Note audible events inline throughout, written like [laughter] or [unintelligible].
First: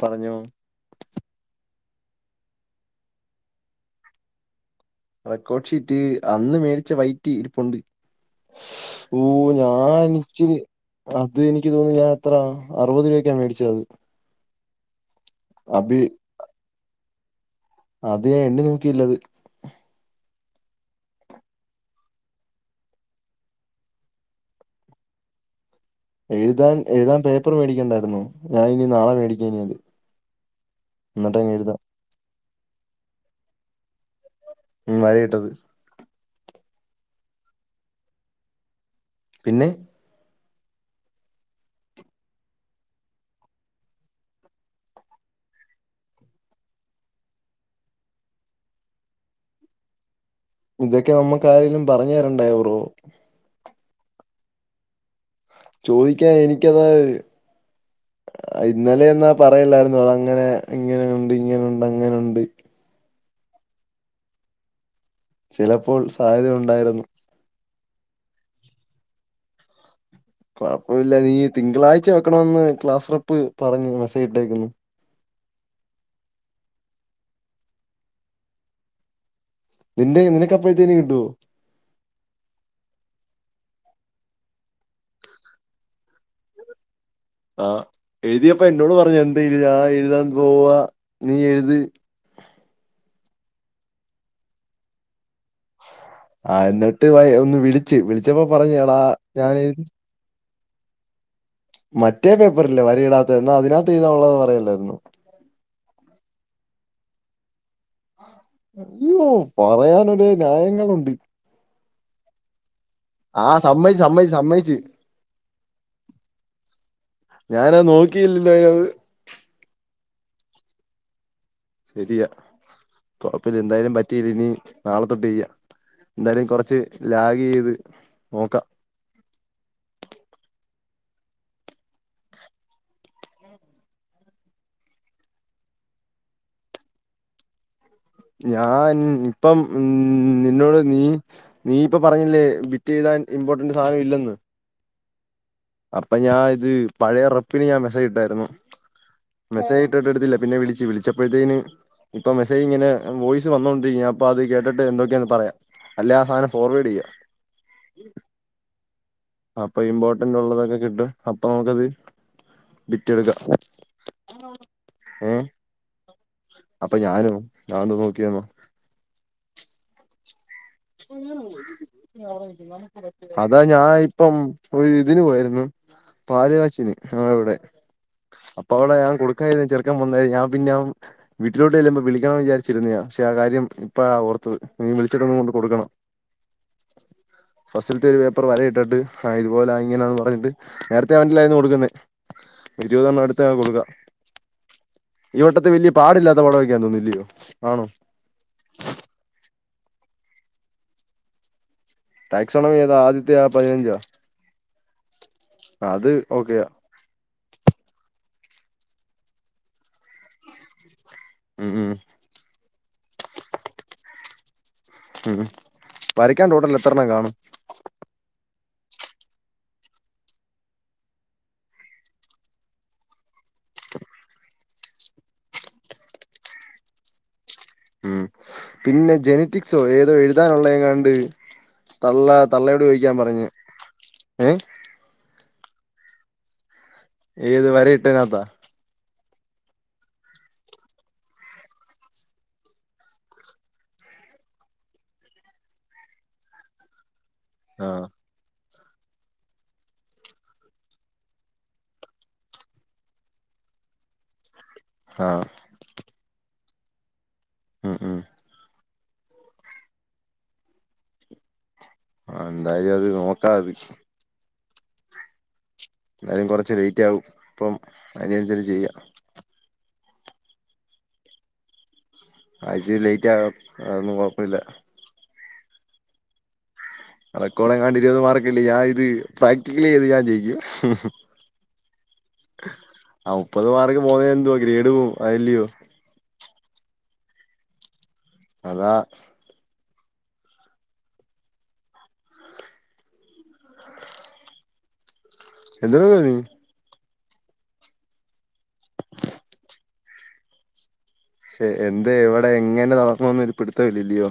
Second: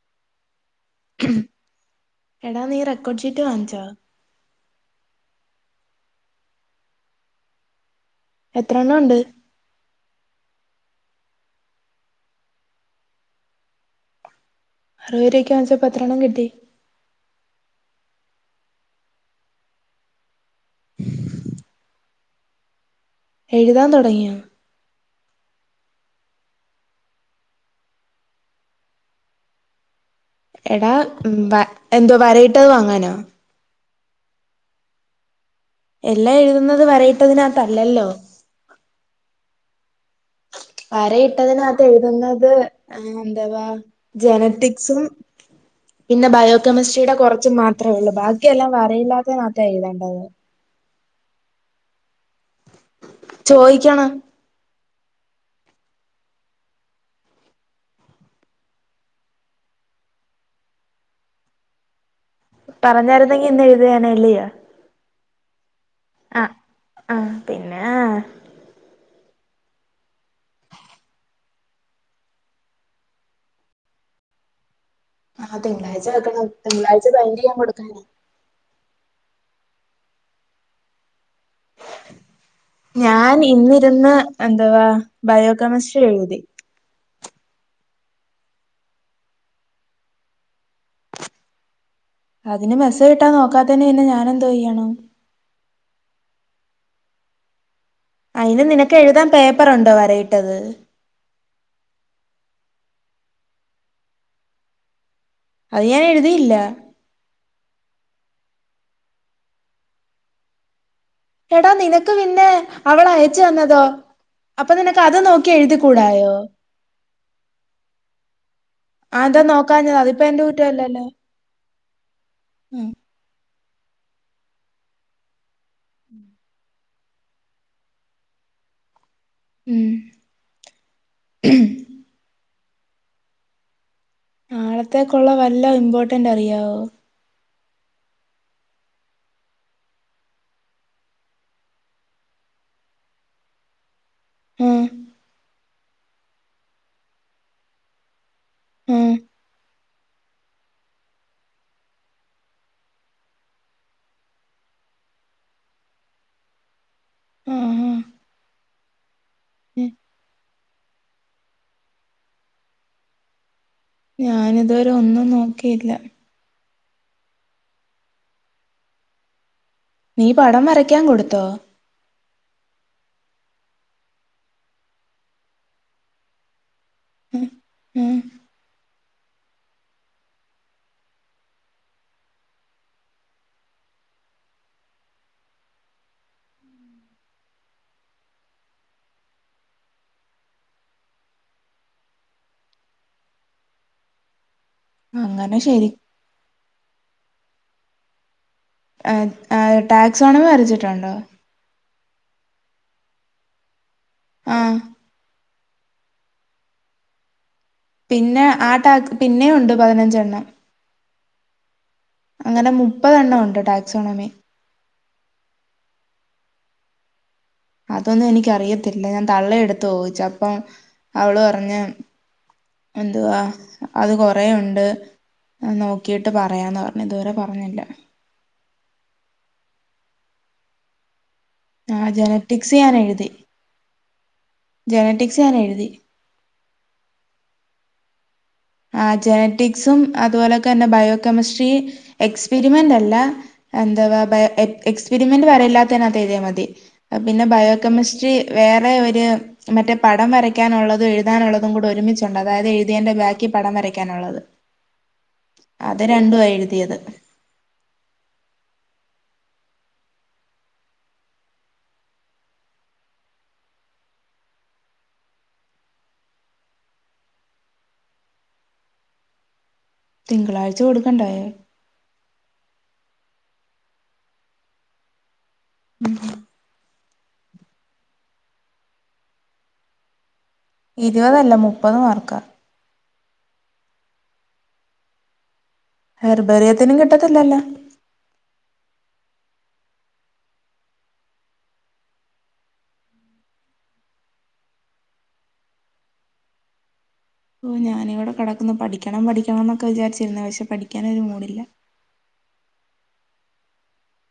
പറഞ്ഞോ എടാ നീ റെക്കോർഡ് ഷീറ്റ് വാങ്ങിച്ചോ റെക്കോർഡ് ഷീറ്റ് അന്ന് മേടിച്ച വൈറ്റിരുപ്പുണ്ട് എത്രണ്ണം ഉണ്ട് ഓ ഞാന ഇച്ചിരി അത് എനിക്ക് തോന്നുന്നു ഞാൻ എത്ര അറുപത് രൂപക്കാ മേടിച്ചത് അറുപത് രൂപക്ക് അത് വങ്ങിച്ചപ്പം അബി എത്രണ്ണം കിട്ടി അത് ഞാൻ എണ്ണി നോക്കിലത് എഴുതാൻ തൊടങ്ങിയോ എഴുതാൻ എഴുതാൻ പേപ്പറ് വേടിക്കണ്ടായിരുന്നോ ഞാൻ ഇനി നാളെ മേടിക്കനിയത് എടാ വ എന്തോ വരയിട്ടത് വാങ്ങാനോ ഉം വര ഇട്ടത് എല്ലാം എഴുതുന്നത് വരയിട്ടതിനത്തല്ലല്ലോ പിന്നെ വരയിട്ടതിനത്ത് എഴുതുന്നത് എന്താവാ ജനറ്റിക്സും പിന്നെ ബയോകെമിസ്ട്രിടെ കുറച്ചും മാത്രമേ ഉള്ളൂ ബാക്കിയെല്ലാം വരയില്ലാത്തിനകത്ത എഴുതണ്ടത് ഇതൊക്കെ നമ്മക്ക് ആരെലും പറഞ്ഞു തരണ്ടായോ ബ്രോ ചോയിക്കണ ചോദിക്കാൻ എനിക്കത് ഇന്നലെന്നാ പറയലായിരുന്നു അതങ്ങനെ ഇങ്ങനെയുണ്ട് ഇങ്ങനെണ്ട് അങ്ങനെയുണ്ട് പറഞ്ഞായിരുന്നെങ്കി ഇന്ന് എഴുതിയാനല്ലയോ ചില പ്പോൾ സാധ്യതയുണ്ടായിരുന്നു ആഹ് കൊഴപ്പമില്ല ഈ തിങ്കളാഴ്ച വെക്കണന്ന് ക്ലാസ്സ്റപ്പ് പറഞ് മെസ്സേജ് ഇട്ടേക്കുന്നു ആഹ് തിങ്കളാഴ്ച വെക്കണം തിങ്കളാഴ്ച ഭയിന്റ് ചെയ്യാൻ കൊടുക്കാന നിന്റെ നിനക്കപ്പഴത്തേനു കിട്ടുവോ ഞാൻ ഇന്നിരുന്ന് എന്താവാ ബയോകെമിസ്ട്രി എഴുതി ആഹ് എഴുതിയപ്പ എന്നോട് പറഞ്ഞു എന്താ എഴുതി ആ എഴുതാൻ പോവാ നീ എഴുത് അതിന് മെസ്സേജ് ഇട്ടാനോക്കാത്തയിന് പിന്നെ ഞാൻ എന്തോ ചെയ്യണം ആ എന്നിട്ട് വ ഒന്ന് വിളി അയിന് നിനക്ക് എഴുതാൻ പേപ്പറ് ഒണ്ടോ വരയിട്ടത് മറ്റേ പേപ്പറല്ലേ വരയിടാത്ത എന്നാ അതിനകത്ത് എഴുതാൻ ഉള്ളത് പറയല്ലായിരുന്നോ അത് ഞാൻ എഴുതിയില്ല അയ്യോ പറയാന് ഒരേ ന്യായങ്ങളുണ്ട് എടാ നിനക്ക് പിന്നെ ആ അവളയച്ചുന്നതോ സമ്മതിച്ച് സമ്മതിച്ച് അപ്പൊ സമ്മതിച്ച് നിനക്ക് അത് നോക്കി എഴുതി കൂടായോ ഞാനത് നോക്കിയില്ലല്ലോ അതിനത് അതാ നോക്കാഞ്ഞെ അ പ്പ എന്റെ കുറ്റല്ലല്ലേ ശരിയാ ഉം അപ്പ ഇനി എന്തായാലും പറ്റിയില്ലങ്കി നാളെത്തൊട്ട് ചെയ്യാ എന്തായാലും കൊറച്ച് ലാഗ് എയ്ത് നോക്കാം ഉം നാളത്തേക്കൊള്ള വല്ല ഇമ്പോട്ടന്റ് അറിയാവോ ഞാൻ ഇപ്പം ഉ നിന്നോട് നീ നീയിപ്പ പറഞ്ഞില്ലേ ബിറ്റ് ചെയ്താൻ ഇമ്പോർട്ടന്റ് സാധനം ഇല്ലെന്ന് ആ അപ്പൊ ഞാൻ ഇത് പഴയ റെപ്പിന് ഞാൻ മെസ്സേജ് ഇട്ടാരുന്നു ആ മെസ്സേജ് ഇട്ടിട്ട് എടുത്തില്ല പിന്നെ വിളിച്ചു വിളിച്ചപ്പോഴത്തെന് ഇപ്പൊ മെസ്സേജ് ഇങ്ങനെ വോയിസ് വന്നോണ്ട് ഞാൻ അപ്പൊ അത് കേട്ടിട്ട് എന്തൊക്കെയാന്ന് പറയാം അല്ല ആ സാധനം ഫോർവേഡ് ചെയ്യാം ആ ആ [inaudible] അപ്പൊ ഇമ്പോർട്ടൻ്റുള്ളതൊക്കെ കിട്ടും അപ്പൊ നമുക്കത്‌വി റ്റെടുക്കാം ഞാനിതുവരെ ഒന്നും നോക്കിയില്ല അപ്പൊ ഞാനും ഞാനും നോക്കിയന്നോ നീ പടം വരയ്ക്കാൻ കൊടുത്തോ അതാ ഞാനിപ്പം ഒരു ഇതിന് പോയിരുന്നു പാലുകാച്ചിന് ആ ഉം ഇവിടെ ഉം അപ്പ അവിടെ ഞാൻ കൊടുക്കായിരുന്നു ചെറക്കൻ വന്നെ ഞാ പിന്നെ വീട്ടിലോട്ട് ചെല്ലുമ്പം വിളിക്കണവെന്ന് വിചാച്ചിരുന്നയാപക്ഷേ ആ കാര്യം ഇപ്പയ ഓർത്തത് നീ വിളിച്ചിട്ടൊന്ന് കൊടുക്കണം ഫസ്റ്റിലത്തെ ഒരു പേപ്പർ വര ഇട്ടിട്ട് ആ ഇതുപോലെ ഇങ്ങനാന്ന് പറഞ്ഞിട്ട് നേരത്തെ [unintelligible] കൊടുക്കുന്നത് ഇരുപതെണ്ണം എടുത്ത് കൊടുക്കാം ഈ അങ്ങനെ വട്ടത്തെ ശരി വലിയ പാടില്ലാത്ത പടയൊക്കയാണ്തോന്ന് യ്യോആണോ ടാക്സോണവ് വരച്ചിട്ടുണ്ടോ ടാക്സോണവേതാ ആദ്യത്തെയാ പതിനഞ്ചോ ആ അത് ഓക്കെയാ പിന്നെ ആ ടാക് പിന്നെയൊണ്ട് പതിനഞ്ചെണ്ണം ഉം ഉം അങ്ങനെ മുപ്പതെണ്ണം ഉണ്ട് ടാക്സോണമി ഉം വരയ്ക്കാൻ റൂട്ടല്ല എത്രണ്ണം കാണും പത്തില്ല ഞാൻ തള്ള അടുത്തു ചോദിച്ചു അപ്പൊ അവള് പറഞ്ഞ് എന്തുവാ അത് കൊറേ യുണ്ട് ണ്ട്നോക്കിയിട്ട് പറയാന്നപറഞ്ഞ ഇതുവരെ പറഞ്ഞി ഉം പിന്നെ ജെനറ്റിക് ശോ ഏതോ എഴുതാനുള്ള യെങ്ങാണ്ട് ആ ജെനറ്റിക്സ് ഞാനെഴുതി ഏഹ് ജനറ്റിക്സ് ഞാനെഴുതി ഏത് വരെ ഇട്ടേനാത്ത ജനറ്റിക്സും അതുപോലൊക്കെ തന്നെ ബയോകെമിസ്ട്രി എക്സ്പെരിമെന്റ് അല്ല എന്താവാ എക്സ്പെരിമെന്റ് വരെല്ലാത്തതിനകത്ത് എഴുതിയാ മതി പിന്നെ ബയോ ആഹ് കെമിസ്ട്രി വേറെ ഒരു മറ്റേ പടം വരയ്ക്കാനുള്ളതും എഴുതാനുള്ളതും കൂടെ ഒരുമിച്ചുണ്ട് അതായത് എഴുതിയതിൻ്റെ ബാക് ക്കിപടം വരയ്ക്കാനുള്ളത് ആഹ്‌ രണ്ടുമാ എഴുതിയത് ഉംഉം ആ എന്തായാലും അത് നോക്കാത് എന്നാലും കുറച്ച് ലേറ്റ് ആകും ഇപ്പം അതിനനുസരിച്ച് ചെയ്യാം തിങ്കളാഴ്ച കൊടുക്കണ്ടായോ ആതിച്ചി ലേറ്റ് ആകും അതൊന്നും കൊഴപ്പുല്ല [inaudible] റെക്കോ ഡെങ്ങാണ്ട് ഇരുപത് മാർക്കറ്റല്ല ഞാനിത് പ്രാക്ടിക്കല് ചെയ്ത് ഞാൻ ജയിക്കും ഇരുവതല്ല മുപ്പത് മാർക്കാ ആ മുപ്പത് മാർക് പോന്നേ എന്തുവാ ഗ്രേഡ് പോവും അതല്യോ ർബേറിയത്തിനും കിട്ടത്തില്ലല്ല അതാ ഇത് ഓ ഞാനിവിടെ കെടക്കന്ന് പഠിക്കണം പഠിക്കണം എന്നൊക്കെ വിചാരിച്ച് പക്ഷെ പഠി ക്ഷേ എന്തേ എവ ടെ എങ്ങനെ [unintelligible] ഒരു പിടുത്തോയിലിയോ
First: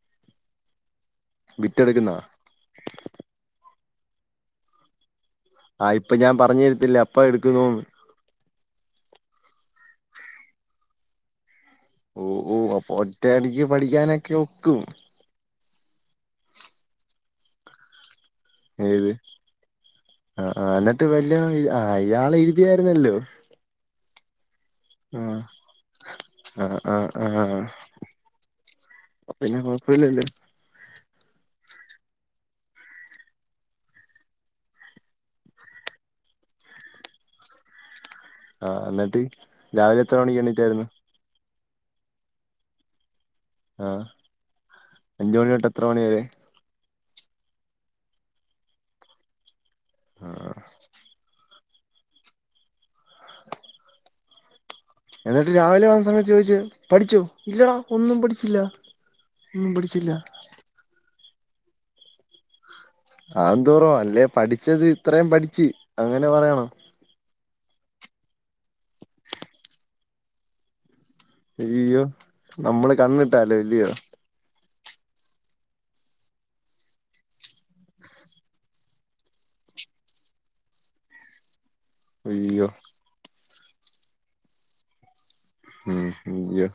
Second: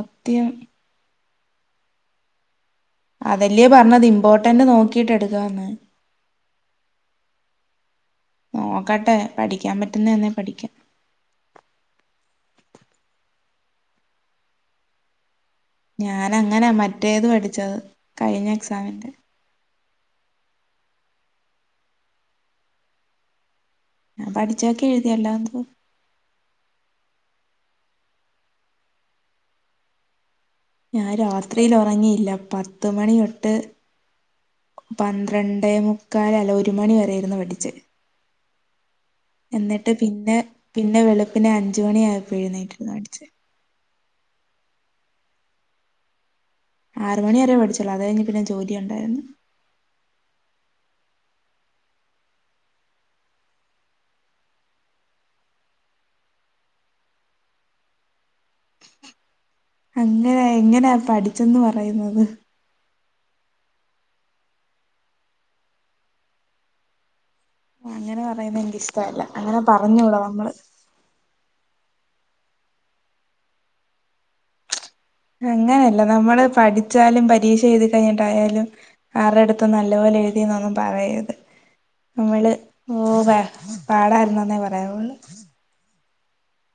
അത്യം വിറ്റെടുക്കുന്നതാ അതല്യോ പറന്നത് ഇമ്പോർട്ടന്റ് നോക്കീട്ടെട് ആഹ് ഇപ്പ ഞാം പറഞ്ഞുരത്തില്ല അപ്പ എടുക്കുന്നോന്ന് നോക്കട്ടെ പഠിക്കാം പറ്റുന്നന്നെ പഠിക്കാം ഓ ഓ അപ്പൊ ഒറ്റ അടിക്ക് പഠിക്കാനക്കെ ഒക്കും ഞാനങ്ങനാ മറ്റേത് പഠിച്ചത് കയിഞ്ഞ ഏത് എക്സാമിന്റെ ആ ആ എന്നട്ട് വല്യ ആ അയാളെഴുതിയാരുന്നല്ലോ ഉം പഠി ചേക്കേ എഴുതിയല്ല - ആഹാഹാ പിന്നെ കൊഴപ്പില്ലല്ലോ ഞാ രാത്രിൽ ഒറങ്ങിയില്ല പത്ത് മണിതൊട്ട് പന്ത്രണ്ടേ മുക്കാലല്ല ഒരു മണി വരെയിരുന്നു പഠിച്ച് ആ ന്ന എന്നിട്ട് പിന്നെ പിന്നെ വെളുപ്പിനെ അന് ഞ്ചോണിയായപ്പ എഴുന്നേറ്റിയിട്ടിരുന്നഠിച്ച ആഹ് അഞ്ചുമണി തൊട്ട് എത്ര മണിവരെ ആറ് മണി വരേ പഠിച്ചൊള്ളു അതഴിഞ്ഞ് പിന്നെ ജോലി ഒണ്ടായിരുന്നു ആഹ് എന്നിട്ട് രാവിലെ വന്ന സമയത്ത് ചോദിച്ചു പഠിച്ചോ ഇല്ലടാ ഒന്നും പഠിച്ചില്ല ഒന്നും പഠിച്ചില്ല അങ്ങനെ എങ്ങനാ പഠി ചന്ന് പറയുന്നത് ആന്തോറവാ അല്ലേ പഠിച്ചത് ഇത്രേം പഠിച്ചി അങ്ങനെ പറയണം അങ്ങനെ പറയുന്ന എനിക്ക് ഇഷ്ടല്ല അങ്ങനെ പറഞ്ഞൂടാ നമ്മള് ഇയ്യോ നമ്മള് കണ്ണിട്ടാലോ ഇല്യോ അങ്ങനല്ല നമ്മള് പഠിച്ചാലും പരീക്ഷ എഴുതി കഴിഞ്ഞിട്ടായാലും ആരുടെ അടുത്തും നല്ല പോലെ എഴുതിയെന്നൊന്നും പറയത് നമ്മള് അയ്യോ ഓവേ പാടായിരുന്നന്നേ പറയാവൊള്ളു ഉം യ്യോ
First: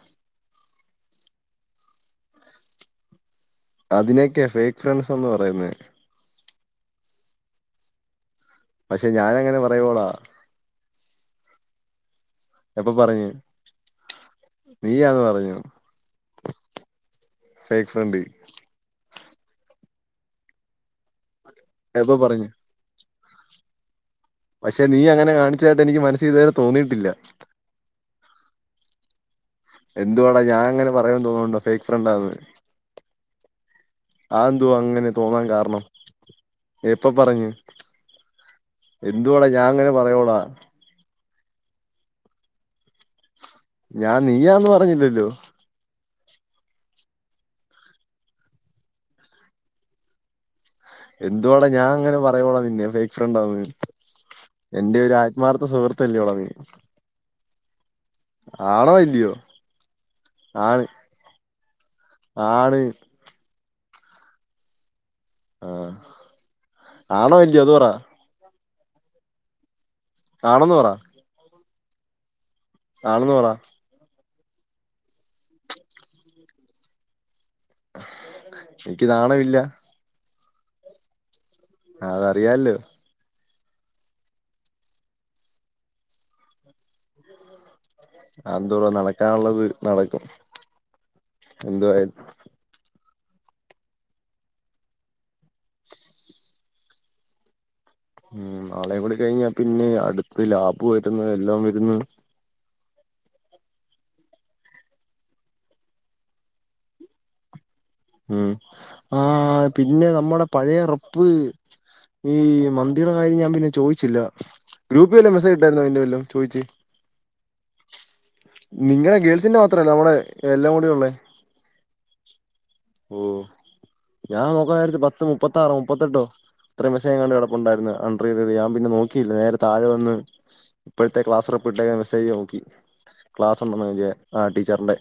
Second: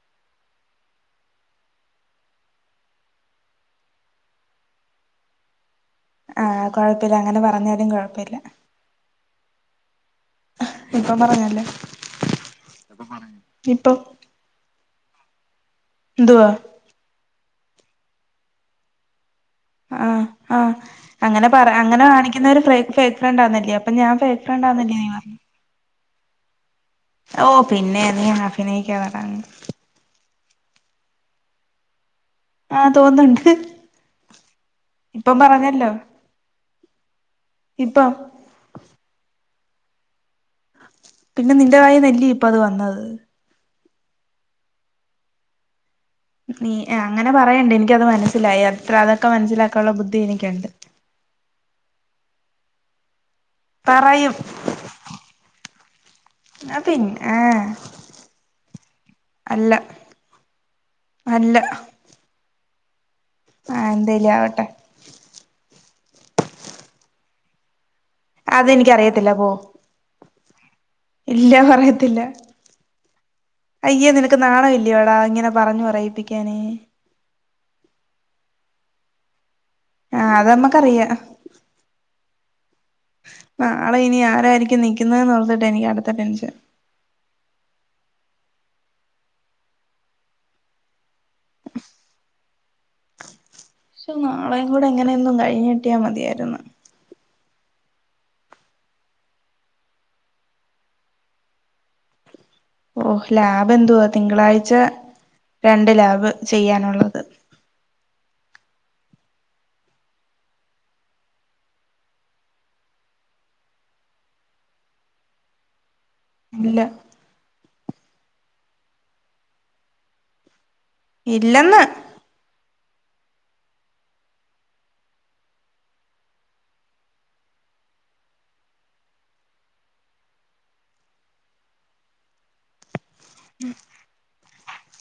അതിനേക്കെയാ ഫേക്ക് ഫ്രണ്ട്സെന്ന് പറയുന്നേ ആ കൊഴപ്പില്ല അങ്ങനെ പറഞ്ഞാലും കൊഴപ്പില്ല പക്ഷെ ഞാനങ്ങനെ പറയുവോടാ ഇപ്പം പറഞ്ഞല്ലേ ഇപ്പൊ നീയന്ന് പറഞ്ഞു. ന്തുവാ. Fake friend. ആഹ് ആഹ്. അങ്ങനെ പറ അങ്ങനെ എപ്പൊ പറഞ്ഞു കാണിക്കുന്നൊരു ഫ്രേ ഫേക്ക് ഫ്രണ്ട് ആന്നല്യോ അപ്പോ ഞാൻ ഫേക്ക് പക്ഷെ ഫ്രണ്ടാന്നല്ലേ നീ അങ്ങനെ പറഞ്ഞെ കാണിച്ചായിട്ട് എനിക്ക് മന [unintelligible] തോന്നിയിട്ടില്ല. ഓ പിന്നെ നീ അഫിനയിക്കുവതാണ്‌. എന്തുവാടാ ഞാ അങ്ങനെ പറയുന്ന് തോന്നണുണ്ടോ ഫേക്ക് ഫ്രണ്ടാന്ന്. ആഹ് തോന്നണ്ട് അതെന്തുവാ ഇപ്പം പറഞ്ഞല്ലോ. എപ്പം പറഞ്ഞ് ഇപ്പം എന്തുവാട ഞാ അങ്ങനെ പറയോട. പിന്നെ നിന്റെ വായെ നെല്ലി ഇപ്പഅത് വന്നത്. ഞാൻ നീയാന്ന് പറഞ്ഞില്ലല്ലോ. നീ അങ്ങനെ പറയണ്ട് എനിക്കത് മനസ്സിലായി. അത്ര അതൊക്കെ മനസ്സിലാക്കാള്ള ബുദ്ധി എനിക്കുണ്ട്. എന്തുവാടാ ഞാ അങ്ങനെ പറയോളാ നിന്നെ ഫേ ഫ്രണ്ടന്ന് പറയും എന്റെ ഒരു ആത്മാർത്ഥ സുഹൃത്ത് തല്യോടാ നീ പിന്നെ ആ ആണോ ഇല്ലിയോ അല്ല ആണ് ആണ്. പറയും. ആഹ് എന്തലു ആവട്ടെ. ആഹ് ആണോ ല്ലിയോ അത് പറ. അതെനിക്കറിയത്തില്ല പോ. ആണന്ന് പറ. ഇല്ല പറയത്തില്ല. ആണന്ന് പറ. ക്ക് നാണോ ഇല്ല്യോടാ ഇങ്ങനെ പറഞ്ഞു പറയിപ്പിക്കാന്. എനിക്ക്നാണ ഇല്ല. ആഹ് അത് നമ്മക്കറിയാ. ആഹ് അതറിയല്ലോ. നാളെ ഇനി ആരായിരിക്കും നിക്കുന്നെന്ന് ഓർത്തിട്ട് എനിക്ക് അടുത്ത ടെൻഷൻ. ആന്തോറ നടക്കാനുള്ളത് നടക്കും. എന്തുവായിത് ശോ നാളെങ്ങൂടെ എങ്ങനെയൊന്ന് കഴിഞ്ഞിട്ടിയാ മതിയാര്ന്നു ഉം നാളെ കൂടി കഴിഞ്ഞാ പിന്നെ അടുത്ത് ലാഭ് വരുന്ന എല്ലാം വരുന്നെ ഓ ലാബ് എന്തുവാ തിങ്കളാഴ്ച രണ്ട് ലാബ് ചെയ്യാനുള്ളത് ഉം ആ പിന്നെ നമ്മടെ പഴേ റപ്പ് ഈ മന്തിടെ കാര്യം ഞാൻ പിന്നെ ചോദിച്ചില്ല ഗ്രൂപ്പ് വല്ലെ മെസ്സേജ് ഇട്ടായിരുന്നോ പിന്നെ വല്ലോം ഇല്ല നിങ്ങടെ ഗേൾസിന്റെ മാത്രല്ല നമ്മടെ എല്ലാ ഇല്ലെന്ന് ഓ ഞാൻ നോക്കാൻനേരത്ത് പത്ത് മുപ്പത്താറോ മുപ്പത്തെട്ടോ ഇത്രയും മെസ്സെജെങ്ങാണ്ട് കിടപ്പുണ്ടായിരുന്നു അണ്ടറ് ചെയ്തത് ഞാൻ പിന്നെ നോക്കിയില്ല നേരെ താഴെ വന്ന് ഇപ്പോഴത്തെ ക്ലാസ്റപ് ഇട്ട മെസ്സേജ് നോക്കി ക്ലാസ്ഉണ്ടെന്നു [unintelligible] ആ ടീച്ചറിന്റെ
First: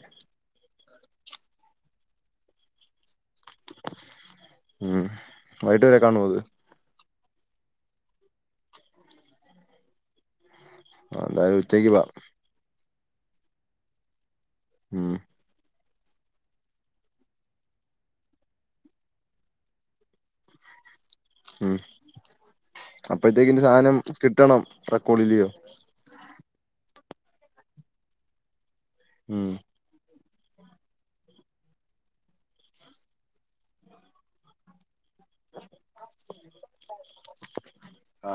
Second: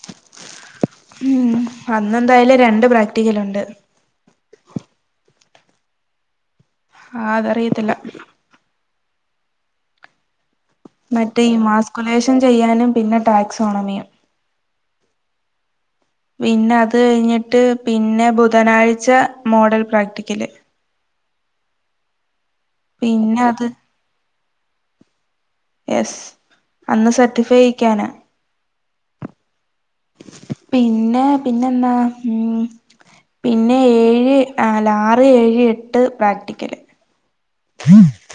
ഉം അന്നെന്തായാലും രണ്ട് പ്രാ റ്റിക്കലുണ്ട് ഉം വൈകിട്ട് വരെ കാണുമോ അത്‌ ആ അതറിയത്തില്ല ആ മറ്റേ ഈ എന്തായാലും ഉച്ചയ്ക്ക് വാ മാസ്കുലേഷൻ ചെയ്യാനും പിന്നെ ടാക്സോണമിയും ഉം പിന്നെ അത് കഴിഞ്ഞിട്ട് പിന്നെ ബുധനാഴ്ച മോഡൽ പ്രാക്ടിക്കല് ഉം പിന്നെ അപ്പഴത്തിന് അത് സാനം കിട്ടണം റെക്കോളില്ലിയോ യെസ് അന്ന് സർട്ടിഫൈ ചെയ്യിക്കാനാ ഉം പിന്നെ പിന്നെന്താ ഉം പിന്നെ ഏഴ് അല്ല ആറ് ആറ് ഏഴ് എട്ട് പ്രാക്ടിക്കല്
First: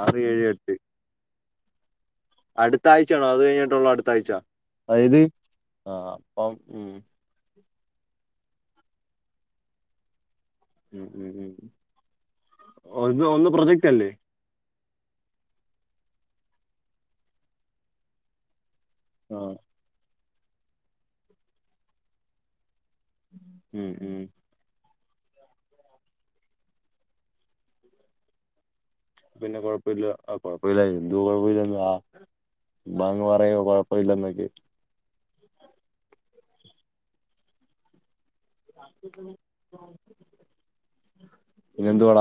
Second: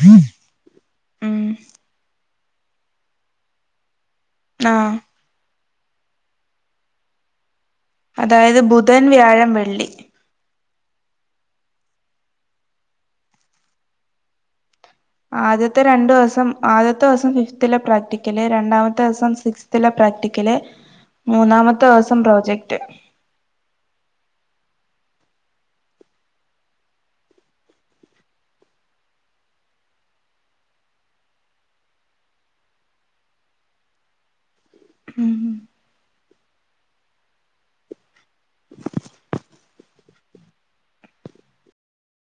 ആറ് ഏഴ് എട്ട് അടുത്ത ആഴ്ചയാണോ അത് കഴിഞ്ഞിട്ടുള്ളോ അടു ആഹ് [unintelligible] ആ അപ്പം അതായത് ബുധൻ വ്യാഴം വെള്ളി ഉം ഒന്ന് ഒന്ന് പ്രൊജെക്റ്റ് അല്ലെ ആദ്യത്തെ രണ്ട് ദിവസം ആദ്യത്തെ ദിവസം ഫിഫ്ത്തിലെ പ്രാക്റ്റിക്കല് രണ്ടാമ ത്തെ ദിവസം ആ സിക്സ്തിലെ പ്രാക്ടിക്കല് ക്കല് മൂന്നാമത്തെ ടോസം പ്രോജക്റ്റ് [inaudible] പിന്നെ കൊഴപ്പില്ല ആ കൊഴപ്പമില്ല എന്ത് കൊഴപ്പമില്ലന്ന ആ ചുമ്മാ അങ്ങ് പറയ കൊഴപ്പില്ലന്നൊക്കെ ഉം പിന്നെ എന്തുവാടാ